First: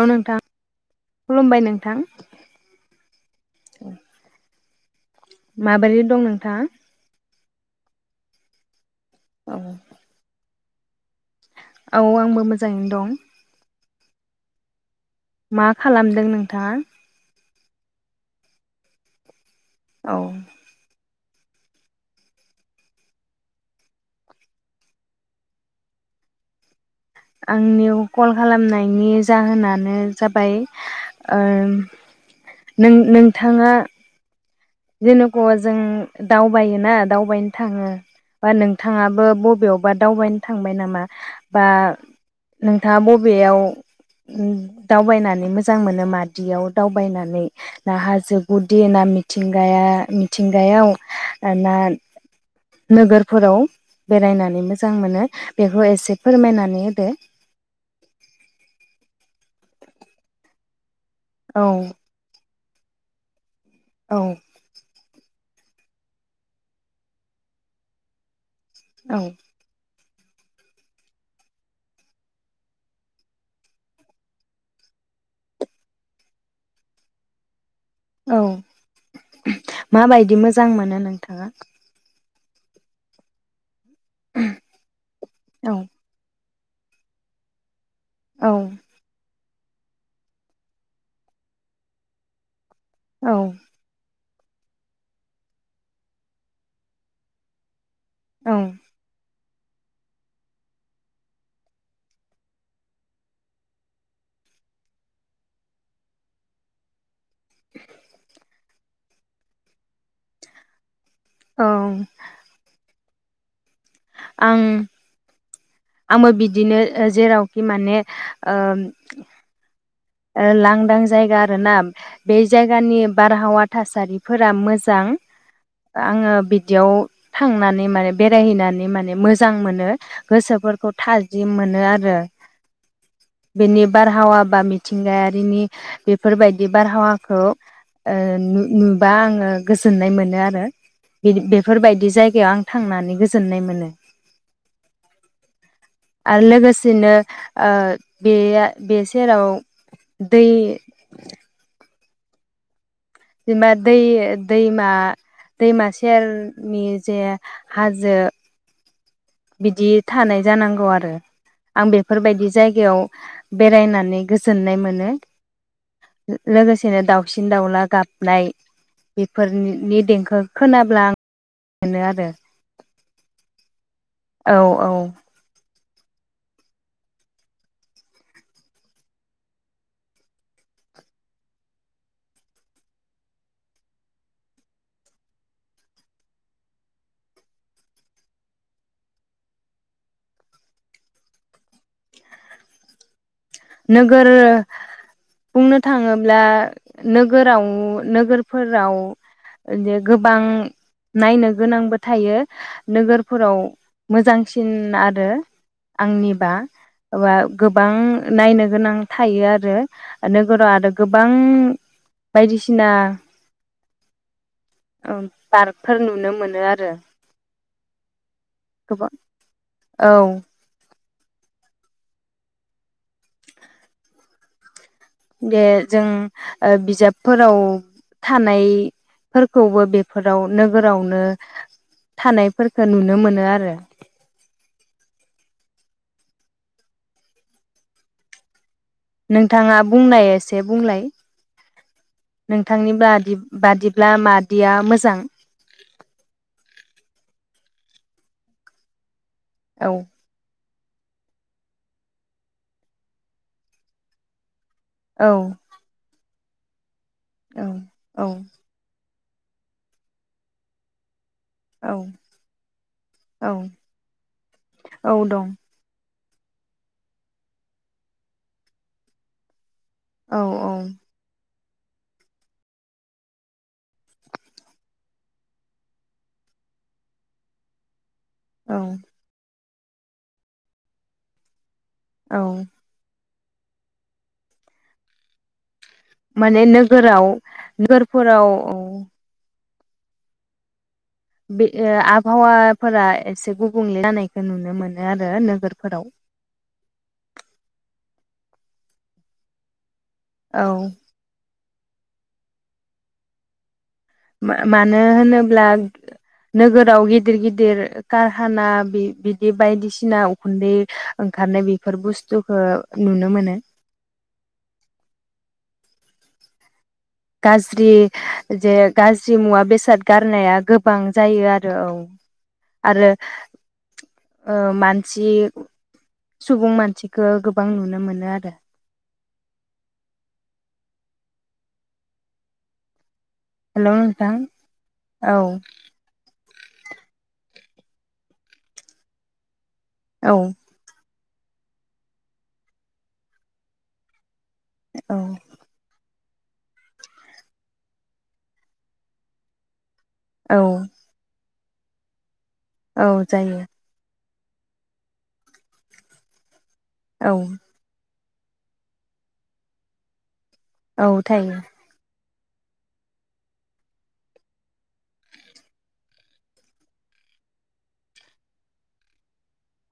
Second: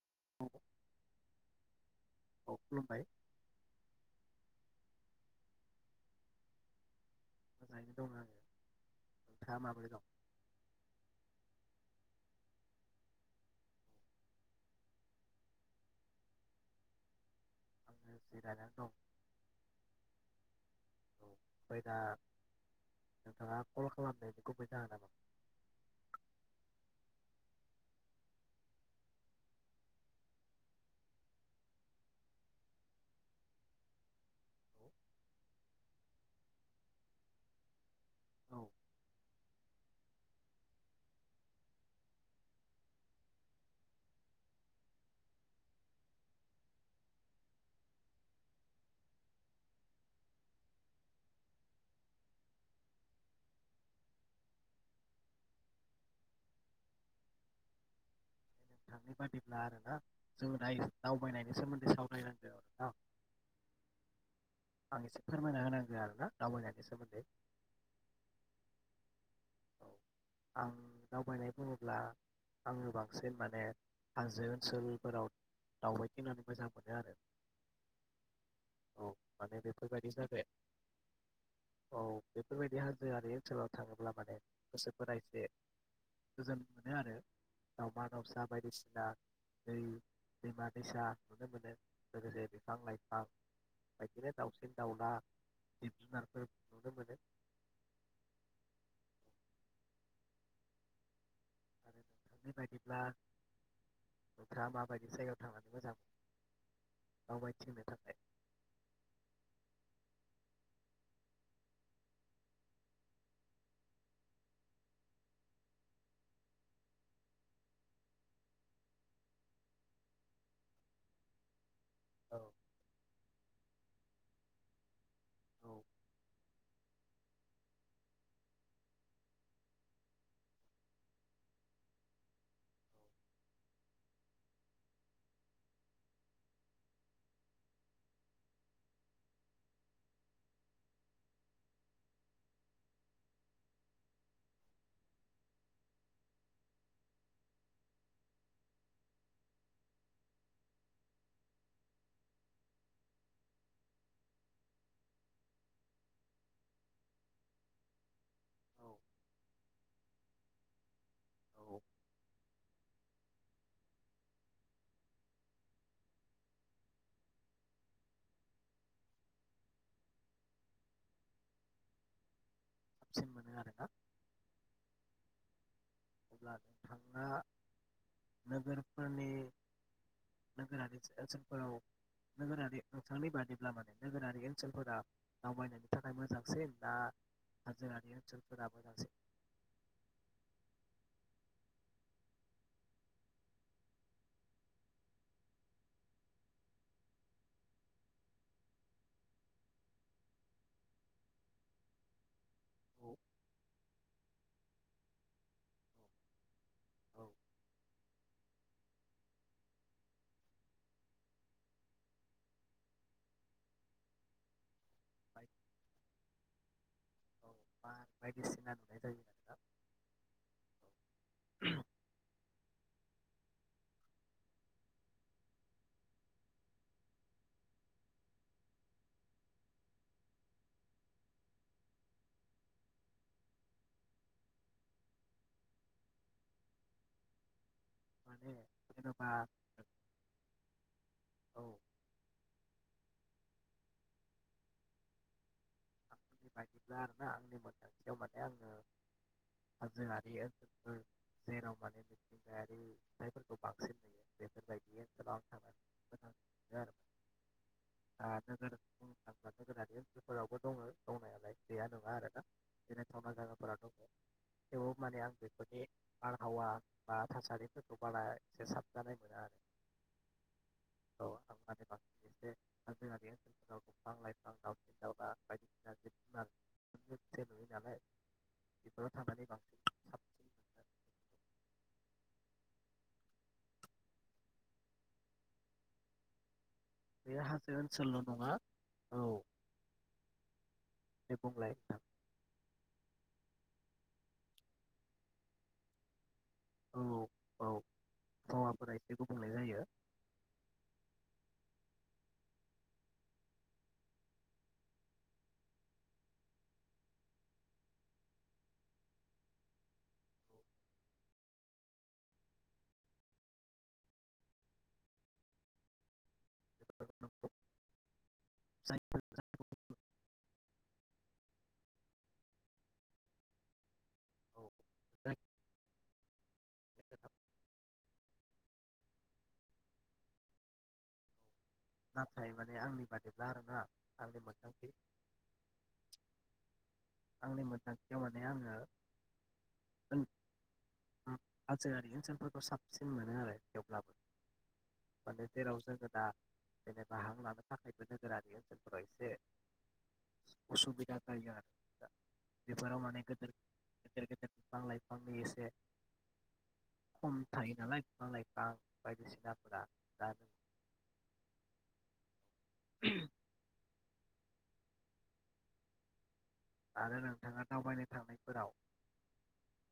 औ नोंथां खुलुमबाय नोंथां। औ खुलुमबाय माबोरै दं नोंथां? मोजाङैनो दङ आरो। औ नोंथाङा माबोरै दं? औ आंबो मोजाङैनो दं। मा खालामदों नोंथाङा? आङो जिरायनानै दं। औ। औ ओमफाय दा नोंथाङा कल खालामनाय गुबै जाहोना मा? आंनियाव कल खालामनायनि जाहोनानो जाबाय ओ नों नोंथाङा जेनेखु जों दावबायोना दावबायनो थाङो बा औ नोंथाङाबो बबेयाव बा दावबायनो थांबाय नामा बा नोंथाङा बबेयाव दावबायनानै मोजां मोनो मादियाव दावबायनानै ना हाजो गुदि ना मिथिंगाया मिथिंगायाव ना नोगोरफोराव बेरायनानै मोजां मोनो बेखौ एसे फोरमायनानै होदो। [unintelligible] दावबायनायनि औ सोमोन्दै सावराय [unintelligible] [unintelligible] औ। फोरमायना होनांगौ आरोना दावबायनायनि सोमोन्दै। औ। औ आं दावबायनाय बुङोब्ला आङो बांसिन माने हाजो ओनसोलफोराव दावबायथिंनानै मोजां मोनो आरो। औ औ माने बेफोरबायदि माबायदि जायगायाव मोजां मोनो नोंथाङा? औ बेफोरबायदि हाजोआरि ओनसोलाव थाङोब्ला गोसो फोरा एसे औ गोजोन मोनो आरो। दाउमा दाउसा औ बायदिसिना दै दैमा दैसा नुनो मोनो लोगोसे बिफां लाइफां औ बिदिनो दाउसिन दाउला जिब जुनारफोर नुनो मोनो। औ। [inaudible] दावबायथिंनो थाखाय। औ। आं आबो बिदिनो ओ जेरावखि माने ओ ओ लांदां जायगा आरो ना औ बे जायगानि बारहावा थासारिफोरा मोजां औ आङो बिदियाव थांनानै माने बेरायहैनानै माने मोजां मोनो गोसोफोरखौ थाजिम मोनो आरो बिनि बारहावा बा थिंगायारिनि बेफोरबायदि बारहावाखौ ओ नु-नुबा आङो ओ गोजोननाय मोनो आरो बे-बेफोरबायदि जायगायाव आं थांनानै गोजोननाय मोनो आरो लोगोसेनो ओ बे बे सेराव दै जेनेबा दै दैमा-दैमा सेरनि जे हाजो औ बिदि थानाय जानांगौ आरो। औ आं बेफोरबायदि जाय गायाव बेरायनानै गोजोननाय मोनो लोगोसेनो दाउसिन दाउला गाबनाय बेफोरनि देंखो खोनाब्ला आं [unintelligible] मोनो आरो। साबसिन मोनानो आरो ना औ औ। अब्ला नोंथाङा नोगोरफोरनि नोगोरारि ओनोलफोराव नोगोरारि नोंथांनि बादिब्ला माने नोगोरारि ओनसोलफोरा दावबायनायनि थाखाय मोजांसिन दा हाजोरि ओनसोलफोरा मोजांसिन। नोगोर बुंनो थाङोब्ला नोगोराव नोगोरफोराव गोबां नायनो गोनांबो थायो। औ नोगोरफोराव मोजांसिन आरो आंनिबा औ गोबां नायनो गोनां थायो आरो नोगोराव आरो गोबां बायदिसिना बाय पार्कफोर नुनो मोनो आरो। गोबां औ [unintelligible] बे जों बिजाबफोराव थानायफोरखौबो बेफोराव नोगोरावनो थानायफोरखो नुनो मोनो आरो। [inaudible] नोंथाङा बुंनाय एसे बुंलाय औ नोंथांनि बादिब्ला मादिया मोजां? [unintelligible] औ [unintelligible] [unintelligible] औ आं थांनानै औ [inaudible] औ [inaudible] [unintelligible] [unintelligible] औ औ औ दं बारहावा बा थासारिफोरखौ बारा एसे साबजानाय मोना आरो। औ औ। औ आं बांसिन एसे जोंहानि ओनसोलफोराव दंफां लाइफां दाउसिन [unintelligible] औ [inaudible] साबसिन मोनो औ। माने नो गोराव बे हाजो ओनसोलल' नोगोरफोराव। नङा औ दे बे बुंलाय नोंथां आबहावाफोरा एसे गु बुंले जानायखौ नुनो मोनो आरो नोगोरफोराव। औ औ आबहावाफोरा एसे गुबुंले जायो। औ। मा मानो होनोब्ला नोगोराव गिदिर गिदिर कारहाना बि-बिदि बायदिसिना उखुन्दै ओंखारनाय बेफोर बुस्थुखौ नुनो मोनो। गाज्रि। जे गाज्रि मुवा बेसाद। गारनाया गोबां जायो आरो औ आरो। ओ मानसि। सुबुं मानसिखौ गोबां नुनो मोनो आरो। नाथाय माने आंनि। बादिब्ला आरोना हेल' नोंथां आंनि मोनदांथि औ। आंनि मोनोदांथियाव माने आङो। औ। हाजोआरि ओनसोलफोरखौ साबसिन मोनो आरो थेवब्लाबो। औ माने जेराव जोङोदा। जेनेबा हां लानो थाखायबो नोगोरारि ओनसोलफोराव एसे औ असु बिदा जायो आरो बिफोराव औ माने गोदोर जायो गोदोर गोदोर बिफां-लाइफांनि एसे औ खम थायो नालाय बिफां-लाइफां बायदिसिनाफोरा जा औ थायो। [inaudible] आरो नोंथाङा दावबायनो थांनायफोराव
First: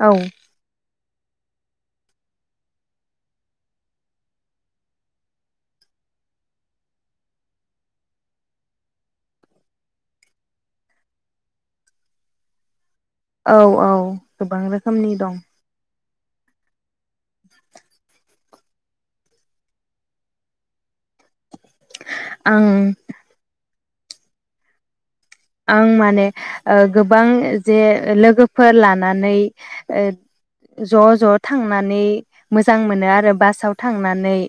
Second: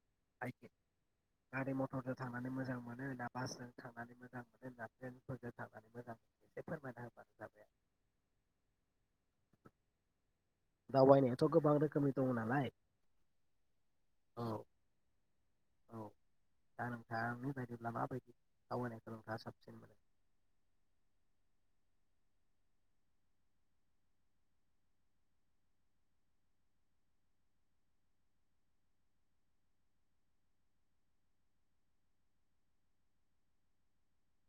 औ गारि मथरजों थांनानै मोजां मोनो ना बासजों थांनानै मोजां मोनो ना ट्रेनफोरजों थांनानै मोजां मोनो एसे फोरमायना होबानो जाबाय आरो दावबायनो थ गोबांनो रोखोमनि दंङ नालाय। औ औ औ गोबां रोखोमनि दं। [inaudible] आं आं माने ओ गोबां जे लोगोफोर लानानै ओ ज' ज' थांनानै मोजां मोनो आरो बासाव थांनानै।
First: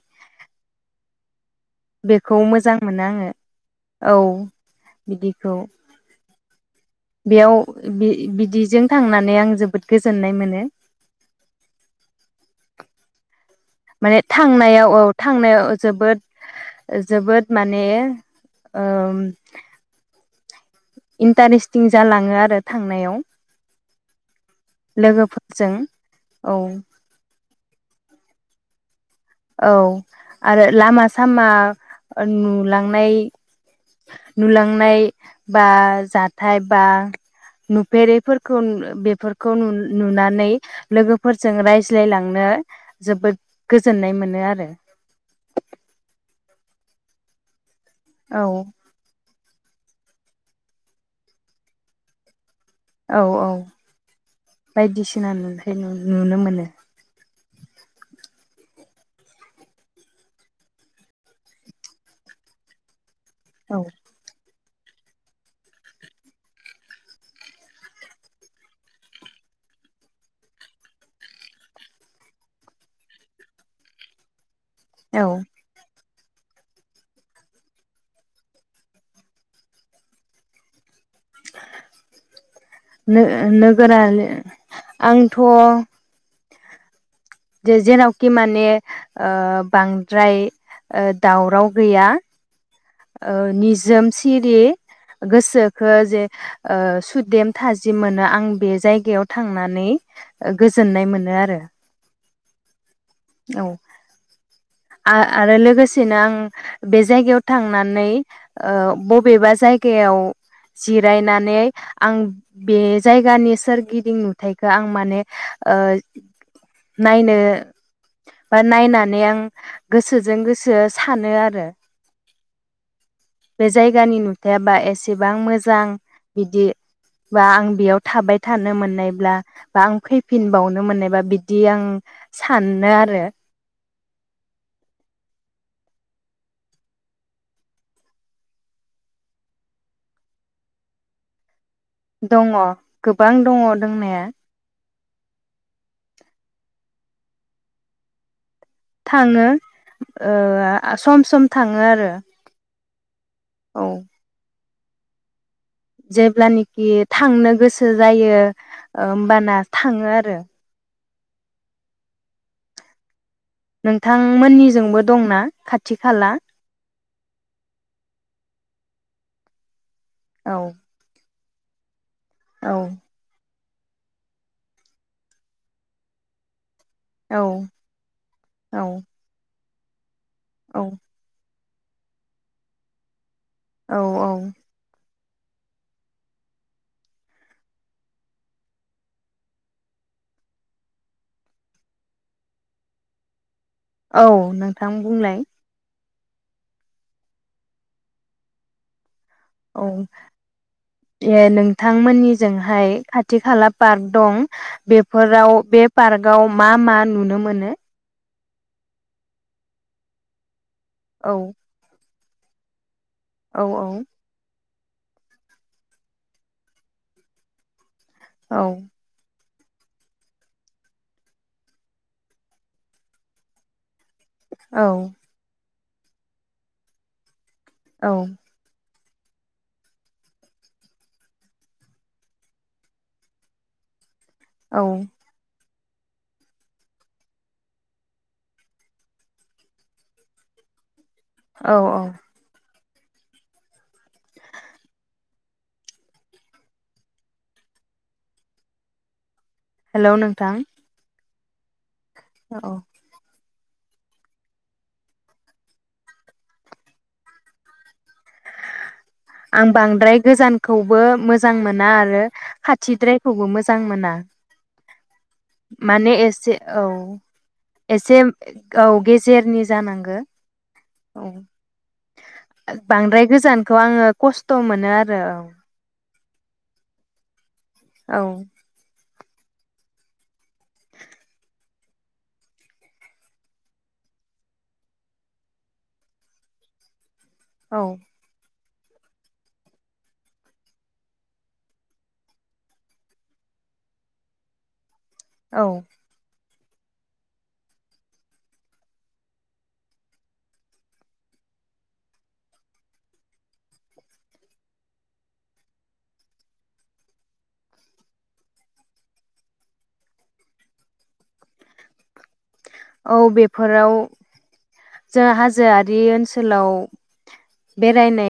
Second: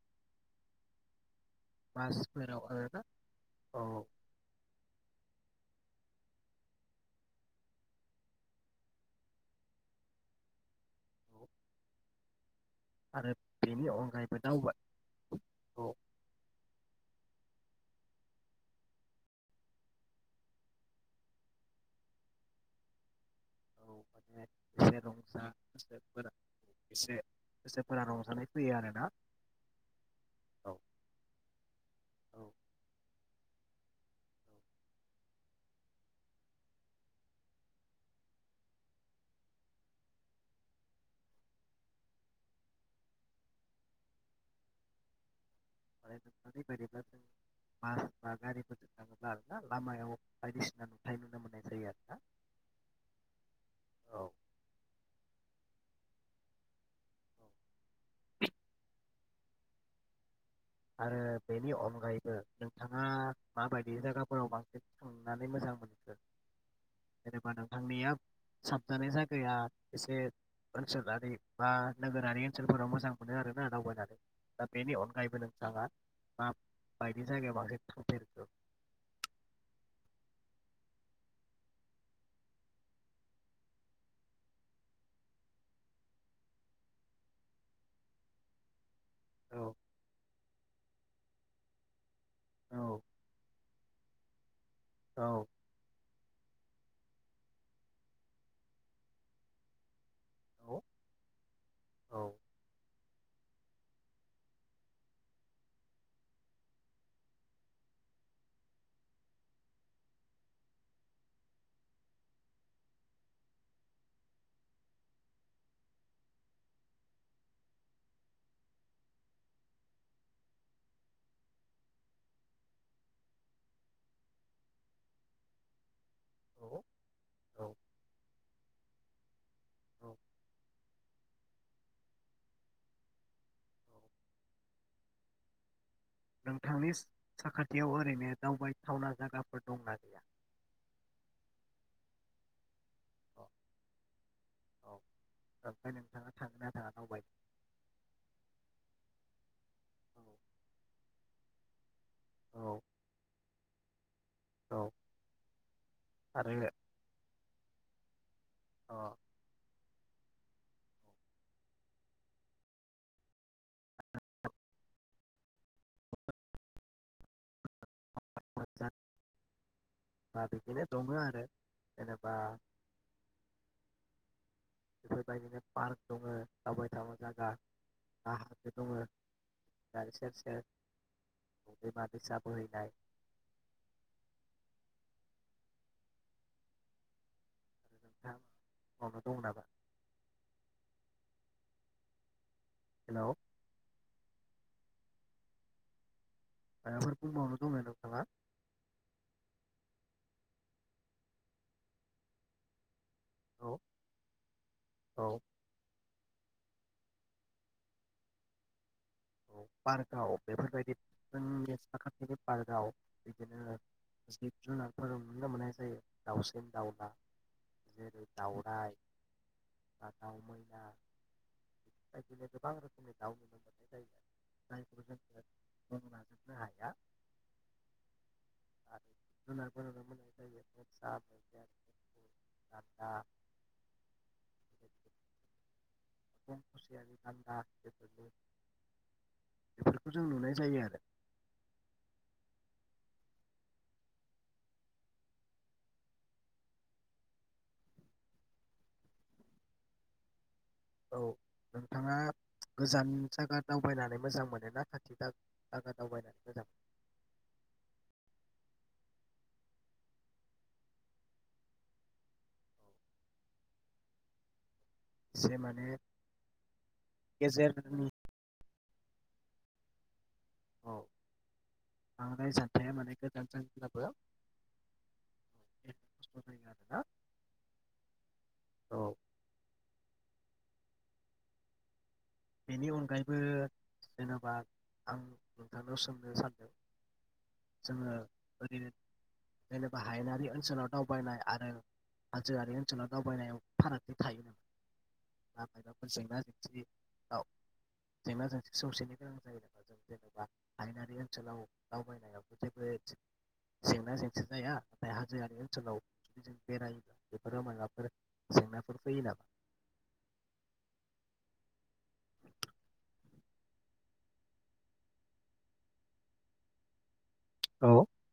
बेखौ बासफोराव मोजां आरोना मोनो आङो औ बिदिखौ बेयाव बिदिजों थांनानै आं जोबोद गोजोननाय मोनो। औ आरो बेनि माने अनगायैबो दावबायखौ थांनायाव औ थांनायाव जोबोद जोबोद माने ओ इन्टारेस्टिं जालाङो आरो थांनायाव। औ माने एसे लोगोफोरजों रंजाफोरा औ एसे गोसोफोरा रंजानाय। फैयो आरोना औ आरो औ लामा सामा औ नुलांनाय नुलांनाय बा जाथाय बा नुफेरैफोरखौ बेफोरखौ नुनानै लोगोफोरजों रायज्लायलांनो जोबोद गोजोननाय मोनो आरो। [inaudible] [inaudible] लामायाव औ बायदिसिना नुथाय नुनो मोननाय जायो आरोना। औ औ औ बायदिसिना नुथाय नुनो मोनो। [inaudible] आरो बेनि अनगायैबो नोंथाङा मा औ बायदि जाइगाफ्राव बांसिन थांनानै मोजां मोनखो जेनेबा नोंथांनिया साबजानाय जायगाया एसे ओनसोलारि बा नोगोरारि ओनसोलफोराव मोजां मोनो आरोना दावबायनानै। दा बेनि औ अनगायैबो नों बायदि जायगायाव बांसिन थांफेरखो नो-नोगोरारि आंथ' जे जेरावखि माने ओ औ बांद्राय दावराव गैया औ ओ निजो जोम सिरि औ औ गोसोखो जे ओ सुदेम थाजिम मोनो आं बे जायगायाव थांनानै। औ गोजोननाय मोनो आरो औ औ आरो लोगोसेनो आं बे जायगायाव थांनानै ओ बबेबा जायगायाव जिरायनानै आं बे जायगानि सोरगिदिं नुथायखौ आं माने नायनो बा नायनानै आं गोसोजों गोसो सानो आरो बे जायगानि नुथाया बा एसेबां मोजां। बिदिबा आं बेयाव थाबाय थानो मोन नायब्ला औ औ फैनिनबावनो मोननायबा बिदि आं सान आरो नोंथांनि साखाथियाव ओरैनो दावबायथावना जागाफोर दंना गैया? दङ'। गोबां औ दङ' दोंनाया। औ ओमफ्राय नोंथाङा थांगोना थाङा दावबायनो? थाङो ओ सम सम थाङो आरो औ औ। औ। आरो जेब्लानेखि थांनो गोसो जायो ओमबाना थाङो आरो। नोंथांमोननिजोंबो दंना खाथि खाला? [unintelligible] औ [unintelligible] दंङो आरो जेनेबा औ बेबायदिनो पार्क दङ' थाबाय थाबाय औ जागा हाखासे औ दङ' [unintelligible] औ। दैमा दैसा बोहैनाय औ औ। [unintelligible] हेल' औ नोंथां बुंलाय। मायबाफोर बुंबावनो दंबावो नोंथाङा? औ अं नोंथांमोननिजोंहाय खा थि खाला औ पार्क दं औ बेफोराव बे पार्कआव मा मा नुनो मोनो? पार्कआव औ। पार्काव औ बेदिनो औ जुनारफोर नुनो मोननाय जायो दाउसिन दाउला औ दावराय दाउ मैना बेफोरबायदिनो गोबां रोखोमनि दाउ नुनो औ मोनो। [unintelligible] [inaudible] औ। [inaudible] औ। [inaudible] बेफोरखौ जों नुनाय जायो आरो। औ औ। [unintelligible] हेलौ नोंथां? औ नोंथाङा औ गोजान जागा दावबायनानै मोजां मोनो ना खाथि दा जागा दावबायनानै मोजां मोनो? आं बांद्राय गोजानखौबो मोजां मोना आरो मोनो खाथिद्रायखौबो मोजां मोना। माने एसे औ गेजेरनि एसे औ गे जेरनि जानांगो। औ बांद्राय जानथाया माने बांद्राय गोजान गोजानखौ जायोब्लाबो आङो खस्थ' मोनो आरो औ। [unintelligible] औ। औ बेनि अनगायैबो जेनेबा आं नोंथांनाव सोंनो सानदों। औ जों ओरैनो जेनेबा हायेनारि ओनसोलाव दावबायनाय आरो हाजोआरि ओनसोलाव दावबायनायाव फारागथि थायो। [inaudible] औ [unintelligible] औ जेंना जेंसि सौसिनो गोनां जायो नामा जों जेनेबा आायेनारि ओनसोलाव दावबायनायाव जेबो जेंना जेंसि जाया नाथाय हाजोआरि ओनसोलाव जुदि जों बेरायोब्ला बेफोराव माबाफोर जेंनाफोर फैयो नामा? औ बेफोराव जों हाजोआरि ओनसोलाव औ बेरायनाय